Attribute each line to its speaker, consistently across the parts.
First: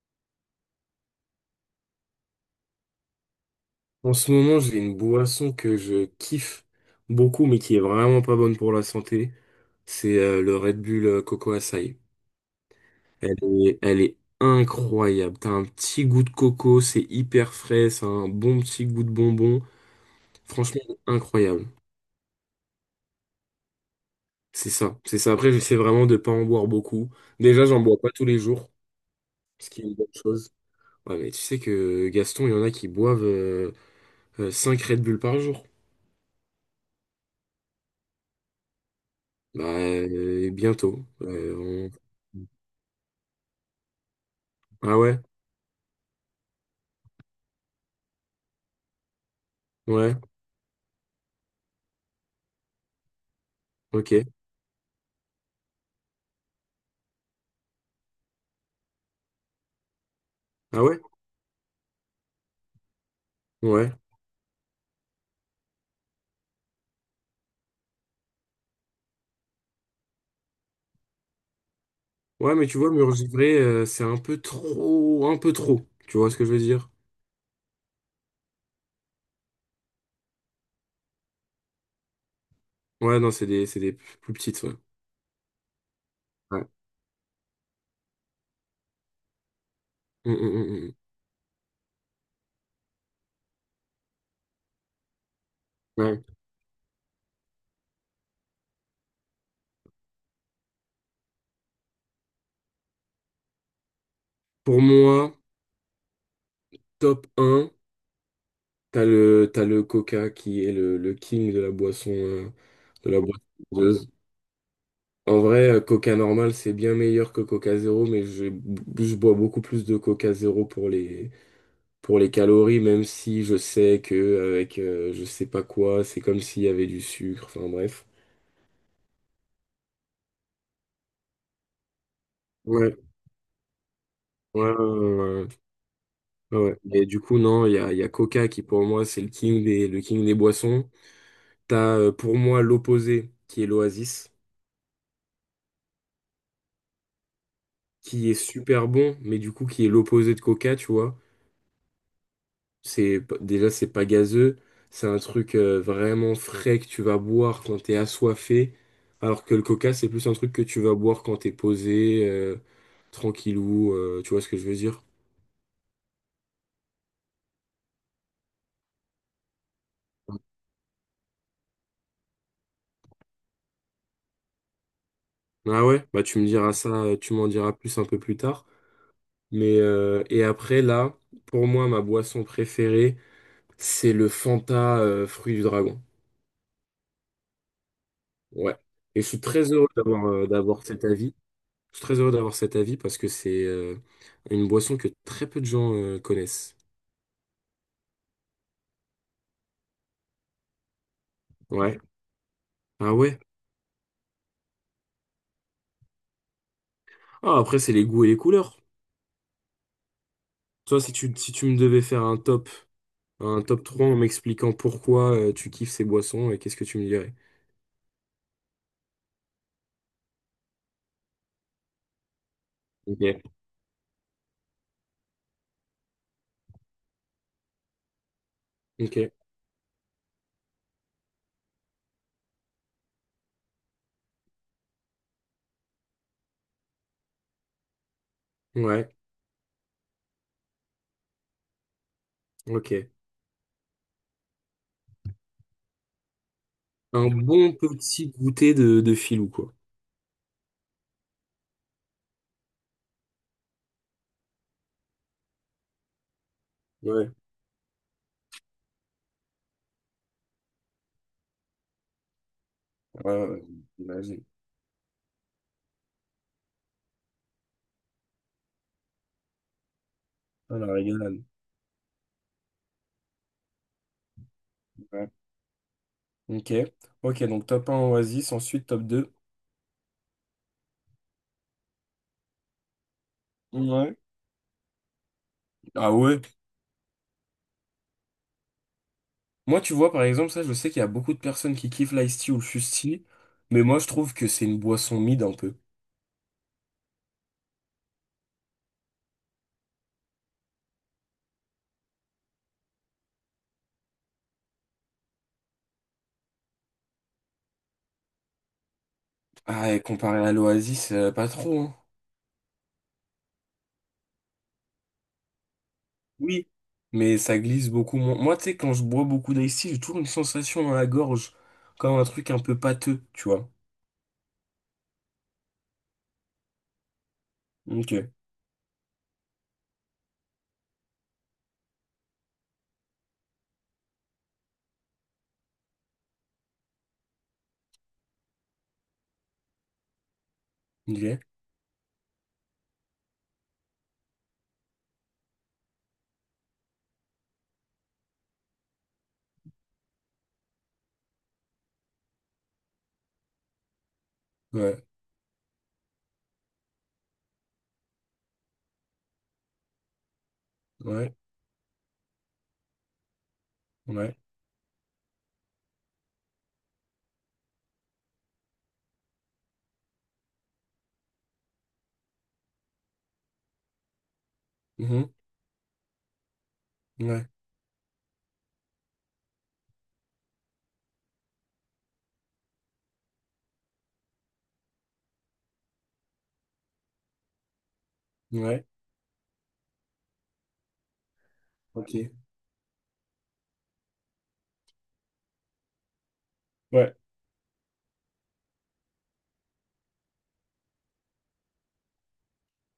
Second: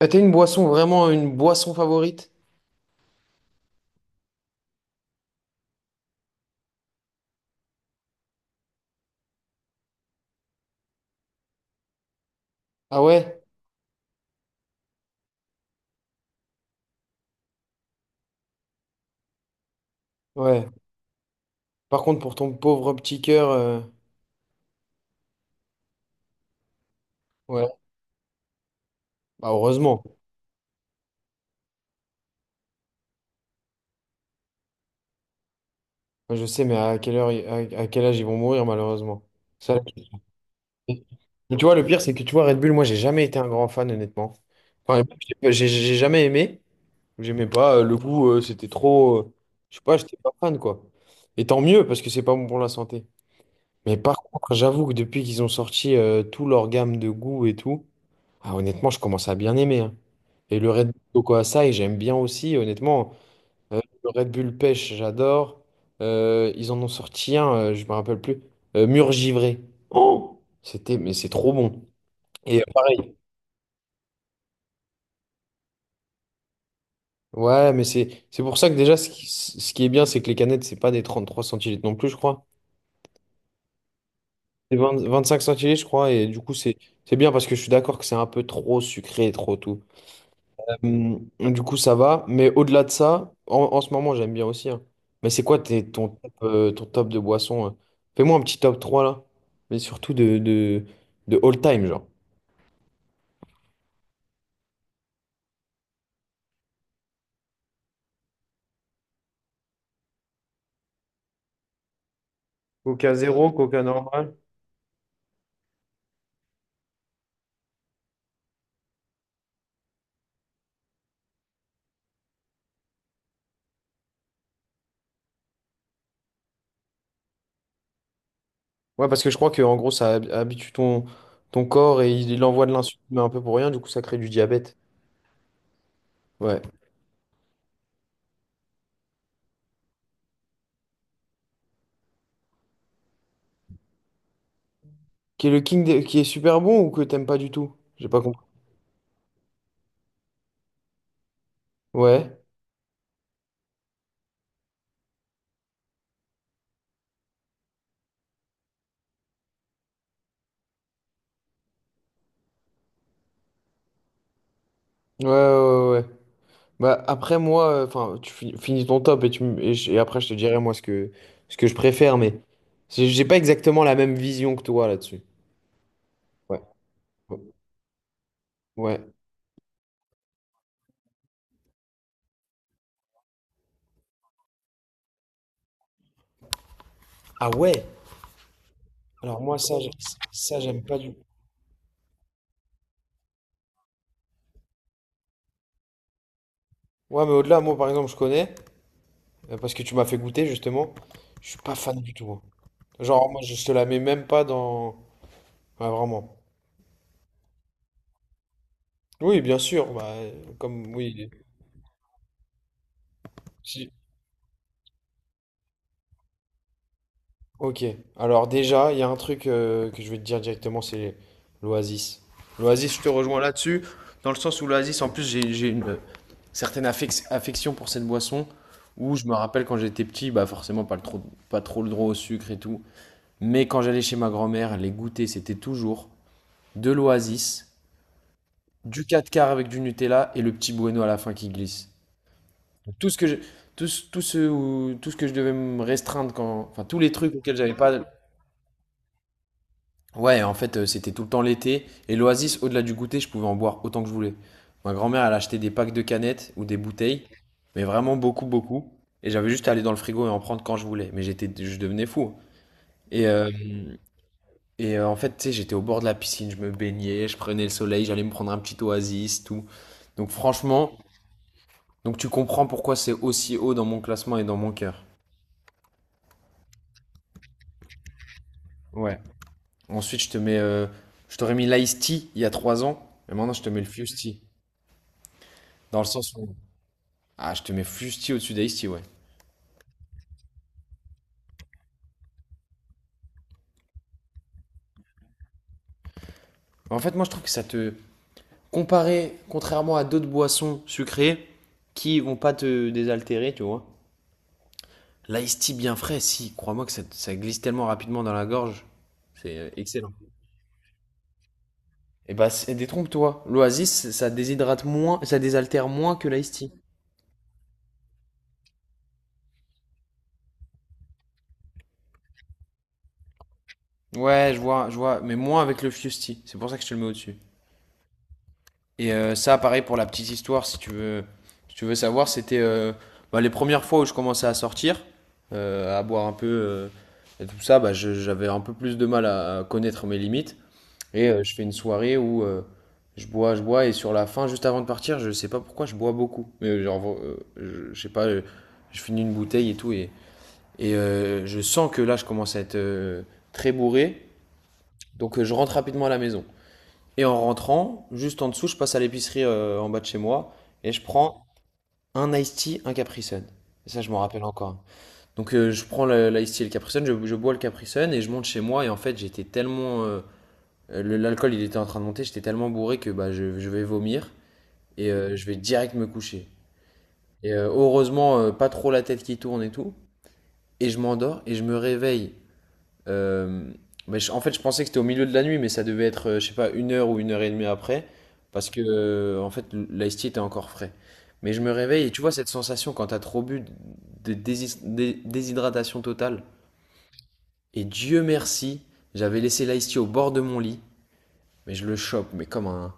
Speaker 1: Ah, t'as une boisson, vraiment une boisson favorite?
Speaker 2: En ce moment, j'ai une boisson que je kiffe beaucoup, mais qui est vraiment pas bonne pour la santé. C'est le Red Bull Coco Açaï.
Speaker 1: Ah
Speaker 2: Elle
Speaker 1: ouais?
Speaker 2: est, elle est incroyable. T'as un petit goût de coco, c'est hyper frais, c'est un bon petit goût de bonbon.
Speaker 1: Ouais.
Speaker 2: Franchement, incroyable.
Speaker 1: Par contre, pour ton pauvre petit cœur,
Speaker 2: C'est ça. Après, j'essaie vraiment de pas en boire beaucoup. Déjà,
Speaker 1: ouais.
Speaker 2: j'en bois pas tous les jours,
Speaker 1: Bah,
Speaker 2: ce qui est une
Speaker 1: heureusement.
Speaker 2: bonne chose. Ouais, mais tu sais que Gaston, il y en a qui boivent 5 Red Bull par jour.
Speaker 1: Moi, je sais, mais à quelle heure, à quel âge ils vont mourir, malheureusement.
Speaker 2: Bah,
Speaker 1: Ça, la question.
Speaker 2: bientôt.
Speaker 1: Mais tu vois, le
Speaker 2: On-
Speaker 1: pire, c'est que tu vois, Red Bull, moi, j'ai jamais été un grand fan, honnêtement.
Speaker 2: Ah
Speaker 1: Enfin,
Speaker 2: ouais?
Speaker 1: j'ai jamais aimé. J'aimais pas le goût, c'était trop. Je sais pas, j'étais
Speaker 2: Ouais,
Speaker 1: pas fan, quoi. Et tant mieux, parce que c'est pas bon pour la santé. Mais par
Speaker 2: ok.
Speaker 1: contre, j'avoue que depuis qu'ils ont sorti tout leur gamme de goût et tout. Ah, honnêtement, je commence à bien aimer, hein. Et le
Speaker 2: Ah
Speaker 1: Red
Speaker 2: ouais?
Speaker 1: Bull Coco Açaï, j'aime bien aussi, honnêtement.
Speaker 2: Ouais.
Speaker 1: Le Red Bull Pêche, j'adore. Ils en ont sorti un, je me rappelle plus. Mur Givré. Oh! C'était, mais c'est trop bon.
Speaker 2: Ouais,
Speaker 1: Et
Speaker 2: mais tu vois, mur
Speaker 1: pareil.
Speaker 2: givré, c'est un peu trop, un peu trop. Tu vois ce que je veux dire?
Speaker 1: Ouais, mais c'est pour ça que déjà, ce qui est bien, c'est que les canettes, c'est pas des 33 centilitres non plus, je crois.
Speaker 2: Ouais, non, c'est des plus petites, ouais.
Speaker 1: C'est vingt cinq centilitres, je crois. Et du coup,
Speaker 2: Ouais.
Speaker 1: c'est bien parce que je suis d'accord que c'est un peu trop sucré et trop tout.
Speaker 2: Mm, mm, mm,
Speaker 1: Du coup, ça va. Mais au-delà de ça, en ce moment, j'aime bien aussi, hein. Mais c'est quoi
Speaker 2: mm.
Speaker 1: ton,
Speaker 2: Ouais.
Speaker 1: top, euh, ton top de boisson Fais-moi un petit top 3 là. Mais surtout de all time, genre.
Speaker 2: Pour moi, top un t'as le Coca qui est le king de
Speaker 1: Coca
Speaker 2: la boisson
Speaker 1: zéro, Coca
Speaker 2: gazeuse.
Speaker 1: normal.
Speaker 2: En vrai, Coca normal, c'est bien meilleur que Coca zéro, je bois beaucoup plus de Coca zéro pour les calories, même si je sais que avec je sais pas quoi, c'est comme s'il y avait du sucre, enfin bref.
Speaker 1: Ouais, parce que je crois que en gros, ça habitue ton corps et il envoie de
Speaker 2: Ouais,
Speaker 1: l'insuline, mais un peu pour rien. Du coup, ça crée du
Speaker 2: ouais, ouais,
Speaker 1: diabète.
Speaker 2: ouais, ouais,
Speaker 1: Ouais.
Speaker 2: ouais. Mais du coup, non, il y a Coca qui pour moi c'est le king des boissons. T'as pour moi l'opposé qui est l'Oasis,
Speaker 1: Qui est le king de- qui est super bon ou que t'aimes pas du tout? J'ai pas
Speaker 2: qui est
Speaker 1: compris.
Speaker 2: super bon, mais du coup qui est l'opposé de Coca, tu vois.
Speaker 1: Ouais.
Speaker 2: C'est déjà c'est pas gazeux, c'est un truc vraiment frais que tu vas boire quand t'es assoiffé, alors que le coca c'est plus un truc que tu vas boire quand t'es posé, tranquillou, tu vois ce que je veux dire?
Speaker 1: Ouais, ouais, ouais, ouais. Bah, après, moi, enfin, finis ton top et, tu, m- et, je- et après, je te dirai, moi, ce que je préfère, mais j'ai pas exactement la même vision que toi là-dessus.
Speaker 2: Ah ouais, bah tu me
Speaker 1: Ouais.
Speaker 2: diras ça, tu m'en diras plus un peu plus tard.
Speaker 1: Ouais.
Speaker 2: Mais et après là, pour moi ma boisson préférée c'est le Fanta fruit du dragon.
Speaker 1: Ah ouais?
Speaker 2: Ouais. Et je
Speaker 1: Alors,
Speaker 2: suis
Speaker 1: moi,
Speaker 2: très
Speaker 1: ça,
Speaker 2: heureux d'avoir
Speaker 1: ça,
Speaker 2: d'avoir
Speaker 1: j'aime pas
Speaker 2: cet
Speaker 1: du tout.
Speaker 2: avis. Je suis très heureux d'avoir cet avis parce que c'est une boisson que très peu de gens connaissent.
Speaker 1: Ouais, mais au-delà, moi, par exemple, je connais, parce que tu m'as fait goûter, justement. Je suis pas
Speaker 2: Ouais.
Speaker 1: fan du tout, hein.
Speaker 2: Ah
Speaker 1: Genre,
Speaker 2: ouais.
Speaker 1: moi, je te la mets même pas dans. Ouais, vraiment.
Speaker 2: Ah, après, c'est les goûts et les couleurs.
Speaker 1: Oui, bien sûr. Bah, comme,
Speaker 2: Toi, si
Speaker 1: oui.
Speaker 2: tu, si tu me devais faire un top
Speaker 1: si
Speaker 2: 3 en m'expliquant pourquoi tu kiffes ces boissons, et qu'est-ce que tu me dirais?
Speaker 1: Ok, alors déjà, il y a un truc que je vais te dire directement, c'est l'Oasis. L'Oasis, je te
Speaker 2: Ok.
Speaker 1: rejoins là-dessus, dans le sens où l'Oasis, en plus, j'ai une certaine affection pour cette boisson, où je
Speaker 2: Ok.
Speaker 1: me rappelle quand j'étais petit, bah forcément pas trop le droit au sucre et tout, mais quand j'allais chez ma grand-mère, les goûters c'était toujours de l'Oasis, du
Speaker 2: Ouais.
Speaker 1: 4 quarts avec du Nutella et le petit bueno à la fin qui glisse. Donc, Tout
Speaker 2: Ok.
Speaker 1: ce que je, tout ce, où- tout ce que je devais me restreindre quand, enfin tous les
Speaker 2: Un
Speaker 1: trucs auxquels
Speaker 2: bon
Speaker 1: j'avais pas.
Speaker 2: petit goûter de filou, quoi.
Speaker 1: Ouais, en fait, c'était tout le temps l'été. Et l'Oasis, au-delà du goûter, je pouvais en boire autant que je voulais. Ma grand-mère, elle achetait des packs de canettes ou des bouteilles,
Speaker 2: Ouais,
Speaker 1: mais vraiment beaucoup, beaucoup. Et j'avais juste à aller dans le frigo et en prendre quand je voulais. Mais j'étais, je devenais fou. Et,
Speaker 2: ouais,
Speaker 1: euh,
Speaker 2: ouais, j'imagine.
Speaker 1: et, en fait, tu sais, j'étais au bord de la piscine, je me baignais, je prenais le soleil, j'allais me prendre un petit oasis, tout. Donc
Speaker 2: Ah, la
Speaker 1: franchement,
Speaker 2: régalade.
Speaker 1: tu comprends pourquoi c'est aussi haut dans mon classement et dans mon cœur.
Speaker 2: Ouais. Ok. Ok, donc top un Oasis, ensuite top
Speaker 1: Ouais.
Speaker 2: 2.
Speaker 1: Ensuite, je t'aurais mis l'Ice Tea il y a 3 ans, et maintenant je te mets le Fuse
Speaker 2: Ouais.
Speaker 1: Tea. Dans le
Speaker 2: Ah
Speaker 1: sens
Speaker 2: ouais?
Speaker 1: où Ah, je te mets fusti au-dessus d'Aïsti, ouais.
Speaker 2: Moi, tu vois, par exemple, ça, je sais qu'il y a beaucoup de personnes qui kiffent l'Ice Tea ou le fusti, mais moi, je trouve que c'est une boisson mid un peu.
Speaker 1: En fait, moi, je trouve que ça te. Comparé, contrairement à d'autres boissons sucrées qui vont pas te désaltérer, tu vois. L'Aïsti bien frais, si, crois-moi que ça glisse tellement rapidement dans la gorge. C'est
Speaker 2: Ah, et
Speaker 1: excellent.
Speaker 2: comparé à l'Oasis, pas trop, hein.
Speaker 1: Et bah, détrompe-toi. L'Oasis, ça déshydrate moins, ça désaltère moins que
Speaker 2: Oui,
Speaker 1: l'Aïsti.
Speaker 2: mais ça glisse beaucoup moins. Moi, tu sais, quand je bois beaucoup d'Ice Tea, j'ai toujours une sensation dans la gorge, comme un truc un peu pâteux, tu vois.
Speaker 1: Ouais, je vois, mais moins avec le fusti. C'est pour ça que je te le mets au-dessus.
Speaker 2: Ok,
Speaker 1: Et ça, pareil pour la petite histoire, si tu veux, savoir, c'était bah, les premières fois où je commençais à sortir, à boire un peu et tout ça, bah, j'avais un peu plus de mal à connaître mes limites. Et
Speaker 2: ok,
Speaker 1: je fais une soirée où je bois, et sur la fin, juste avant de partir, je sais pas pourquoi je bois beaucoup. Mais genre, je sais pas, je finis une bouteille et tout, et, je sens que là, je commence à être très bourré.
Speaker 2: ouais,
Speaker 1: Donc je rentre rapidement à la maison. Et en rentrant, juste en dessous, je passe à l'épicerie en bas de chez moi et je
Speaker 2: ouais,
Speaker 1: prends un iced tea, un Capri Sun. Et ça, je m'en
Speaker 2: ouais,
Speaker 1: rappelle encore. Donc, je prends l'iced tea et le Capri Sun, je bois le Capri Sun et je monte chez moi. Et en fait, l'alcool, il était en train de monter, j'étais tellement bourré que bah, je vais vomir et
Speaker 2: mhm,
Speaker 1: je vais direct me coucher.
Speaker 2: ouais,
Speaker 1: Et heureusement, pas trop la tête qui tourne et tout. Et je m'endors et je me réveille. Euh, mais en fait, je pensais que c'était au milieu de la nuit, mais ça devait être, je sais pas, 1 heure ou 1 heure et demie après, parce que,
Speaker 2: ouais,
Speaker 1: en fait, l'ice tea était encore frais. Mais je me réveille et tu
Speaker 2: ok,
Speaker 1: vois cette sensation quand t'as trop bu de déshydratation totale.
Speaker 2: ouais,
Speaker 1: Et Dieu merci, j'avais laissé l'ice tea au bord de mon lit, mais je le chope, mais comme un,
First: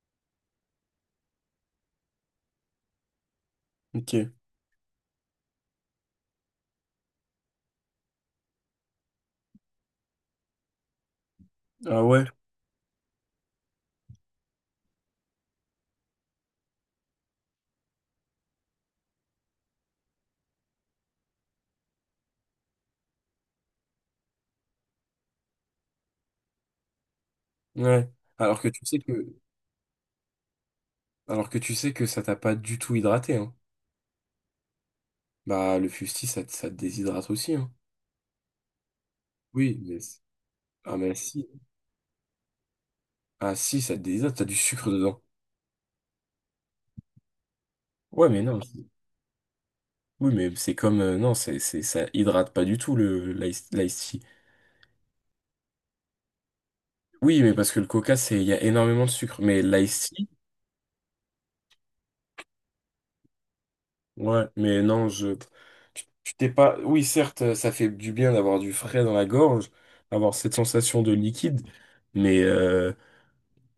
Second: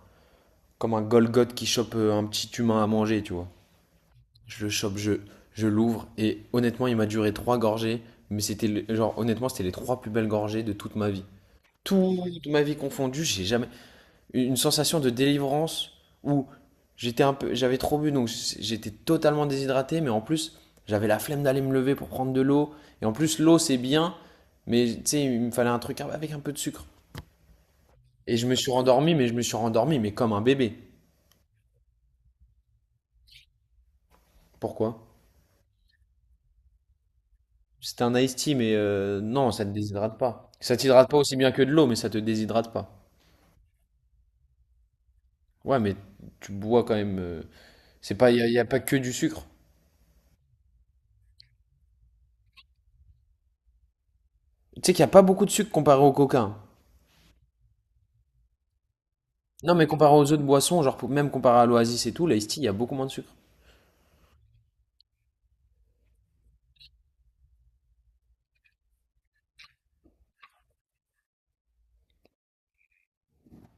Speaker 1: comme un Golgoth qui chope un petit humain à manger, tu vois.
Speaker 2: ok,
Speaker 1: Je le chope, je l'ouvre, et honnêtement, il m'a duré 3 gorgées, mais c'était, genre, honnêtement, c'était les trois plus belles gorgées de toute ma vie.
Speaker 2: ah ouais,
Speaker 1: Toute ma vie confondue, j'ai jamais une sensation de délivrance où j'étais un peu, j'avais trop bu, donc j'étais totalement déshydraté, mais en plus j'avais la flemme d'aller me lever pour prendre de l'eau. Et en plus l'eau c'est bien, mais tu sais il me fallait un truc avec un peu de sucre.
Speaker 2: ouais.
Speaker 1: Et je me
Speaker 2: Alors que
Speaker 1: suis
Speaker 2: tu sais
Speaker 1: rendormi, mais je
Speaker 2: que,
Speaker 1: me suis rendormi, mais comme un bébé.
Speaker 2: alors que tu sais que ça t'a pas du tout hydraté, hein.
Speaker 1: Pourquoi?
Speaker 2: Bah, le fusti ça te déshydrate aussi, hein.
Speaker 1: C'était un iced tea, mais non, ça te
Speaker 2: Oui, mais...
Speaker 1: déshydrate
Speaker 2: c-
Speaker 1: pas. Ça
Speaker 2: Ah,
Speaker 1: t'hydrate
Speaker 2: mais
Speaker 1: pas aussi
Speaker 2: si.
Speaker 1: bien que de l'eau, mais ça te déshydrate pas.
Speaker 2: Ah, si, ça te déshydrate, t'as du sucre dedans.
Speaker 1: Ouais, mais tu bois quand même, c'est
Speaker 2: Ouais,
Speaker 1: pas, il y,
Speaker 2: mais
Speaker 1: a y
Speaker 2: non.
Speaker 1: a pas
Speaker 2: c'est-
Speaker 1: que du sucre.
Speaker 2: Oui, mais c'est comme... non, ça hydrate pas du tout, le l'ice tea.
Speaker 1: Tu sais qu'il y a pas beaucoup de sucre comparé au coca, hein.
Speaker 2: Oui, mais parce que le coca, c'est... Il y a énormément de sucre. Mais
Speaker 1: Non, mais
Speaker 2: l'ice
Speaker 1: comparé
Speaker 2: tea...
Speaker 1: aux autres boissons, genre même comparé à l'Oasis et tout, l'Ice Tea, il y a beaucoup moins de sucre.
Speaker 2: Ouais, mais non, je... Tu t'es pas... Oui, certes, ça fait du bien d'avoir du frais dans la gorge, avoir cette sensation de liquide, mais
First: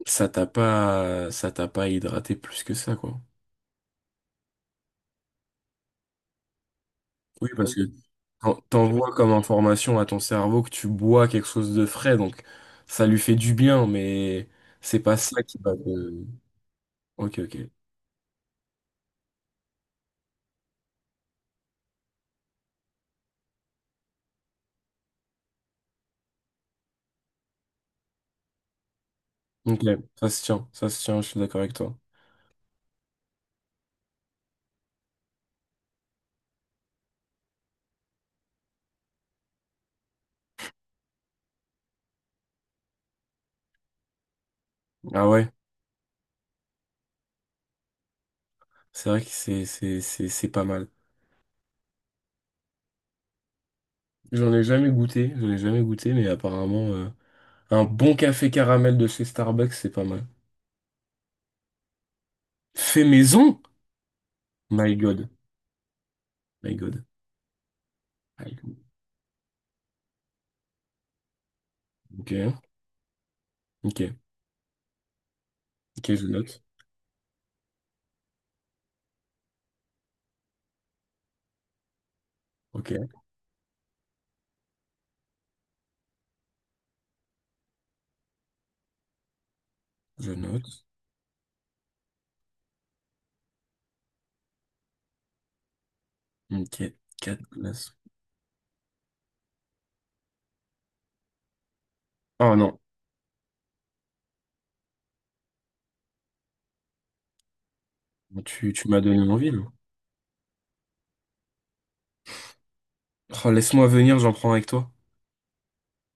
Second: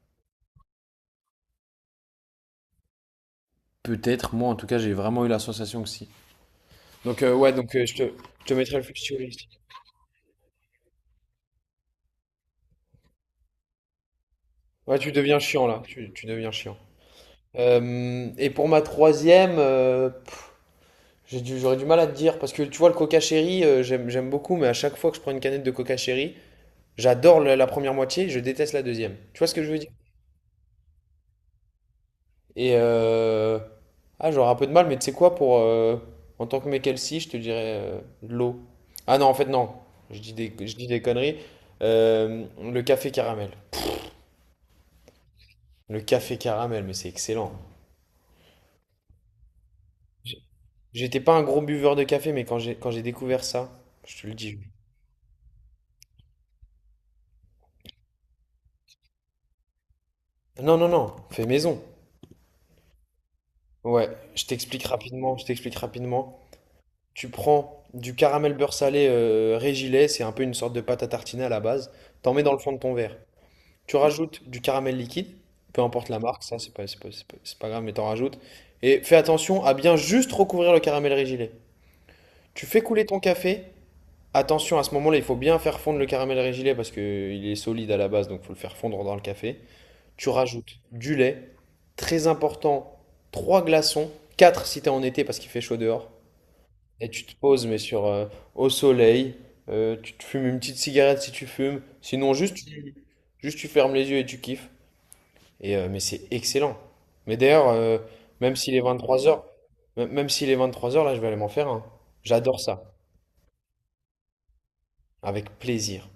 Speaker 2: ça t'a pas hydraté plus que ça, quoi.
Speaker 1: Peut-être, moi en tout cas, j'ai vraiment eu la sensation que si. Donc,
Speaker 2: Oui,
Speaker 1: ouais, donc
Speaker 2: parce que
Speaker 1: je te
Speaker 2: t'en-
Speaker 1: mettrai le flux
Speaker 2: T'envoies
Speaker 1: sur
Speaker 2: comme
Speaker 1: l'Ice Tea.
Speaker 2: information à ton cerveau que tu bois quelque chose de frais, donc ça lui fait du bien, mais
Speaker 1: Ouais,
Speaker 2: c'est
Speaker 1: tu
Speaker 2: pas
Speaker 1: deviens
Speaker 2: ça qui
Speaker 1: chiant
Speaker 2: va
Speaker 1: là, tu,
Speaker 2: te...
Speaker 1: tu deviens chiant.
Speaker 2: Ok, ok.
Speaker 1: Et pour ma troisième, j'aurais du mal à te dire parce que tu vois, le Coca Cherry, j'aime beaucoup, mais à chaque fois que je prends une canette de Coca Cherry, j'adore la première moitié, je déteste la deuxième. Tu vois ce que je veux
Speaker 2: Ok,
Speaker 1: dire?
Speaker 2: ça se tient, je suis d'accord avec toi.
Speaker 1: Et ah, j'aurais un peu de mal, mais tu sais quoi, pour en tant que mec LC, je te dirais de l'eau. Ah non, en fait, non, je dis des conneries. Le café caramel.
Speaker 2: Ah ouais,
Speaker 1: Le café caramel, mais c'est excellent.
Speaker 2: c'est vrai que c'est pas mal.
Speaker 1: J'étais pas un gros buveur de café, mais quand j'ai découvert ça, je te le dis.
Speaker 2: J'en ai jamais goûté, mais apparemment, un bon café caramel de chez Starbucks, c'est pas mal.
Speaker 1: Non, non, non, fais maison.
Speaker 2: Fait maison?
Speaker 1: Ouais, je t'explique
Speaker 2: My God,
Speaker 1: rapidement, je t'explique rapidement.
Speaker 2: my God.
Speaker 1: Tu prends du
Speaker 2: My
Speaker 1: caramel beurre
Speaker 2: God.
Speaker 1: salé Régilet, c'est un peu une sorte de pâte à tartiner à la base.
Speaker 2: Ok,
Speaker 1: T'en mets dans le fond de ton verre. Tu
Speaker 2: ok,
Speaker 1: rajoutes du caramel liquide, peu
Speaker 2: ok,
Speaker 1: importe la
Speaker 2: je
Speaker 1: marque, ça
Speaker 2: note.
Speaker 1: c'est pas grave, mais t'en rajoutes. Et fais attention à bien juste recouvrir le caramel régilet. Tu fais
Speaker 2: Ok,
Speaker 1: couler ton café. Attention, à ce moment-là, il faut bien faire fondre le caramel régilet parce qu'il est solide à la base, donc il faut le faire fondre dans le café. Tu
Speaker 2: je
Speaker 1: rajoutes
Speaker 2: note.
Speaker 1: du lait, très important, 3 glaçons, 4 si t'es en été parce qu'il fait chaud dehors.
Speaker 2: Ok,
Speaker 1: Et tu te
Speaker 2: quatre
Speaker 1: poses,
Speaker 2: glaces.
Speaker 1: au soleil, tu te fumes une petite cigarette si tu fumes. Sinon,
Speaker 2: Oh non.
Speaker 1: juste tu fermes les yeux et tu kiffes. Et, mais c'est excellent. Mais d'ailleurs,
Speaker 2: Bon,
Speaker 1: même s'il
Speaker 2: Tu
Speaker 1: est
Speaker 2: m'as donné
Speaker 1: 3 heures,
Speaker 2: envie, là.
Speaker 1: même s'il est trois heures là, je vais aller m'en faire un. J'adore ça.
Speaker 2: Oh, laisse-moi venir, j'en prends avec toi.
Speaker 1: Avec plaisir.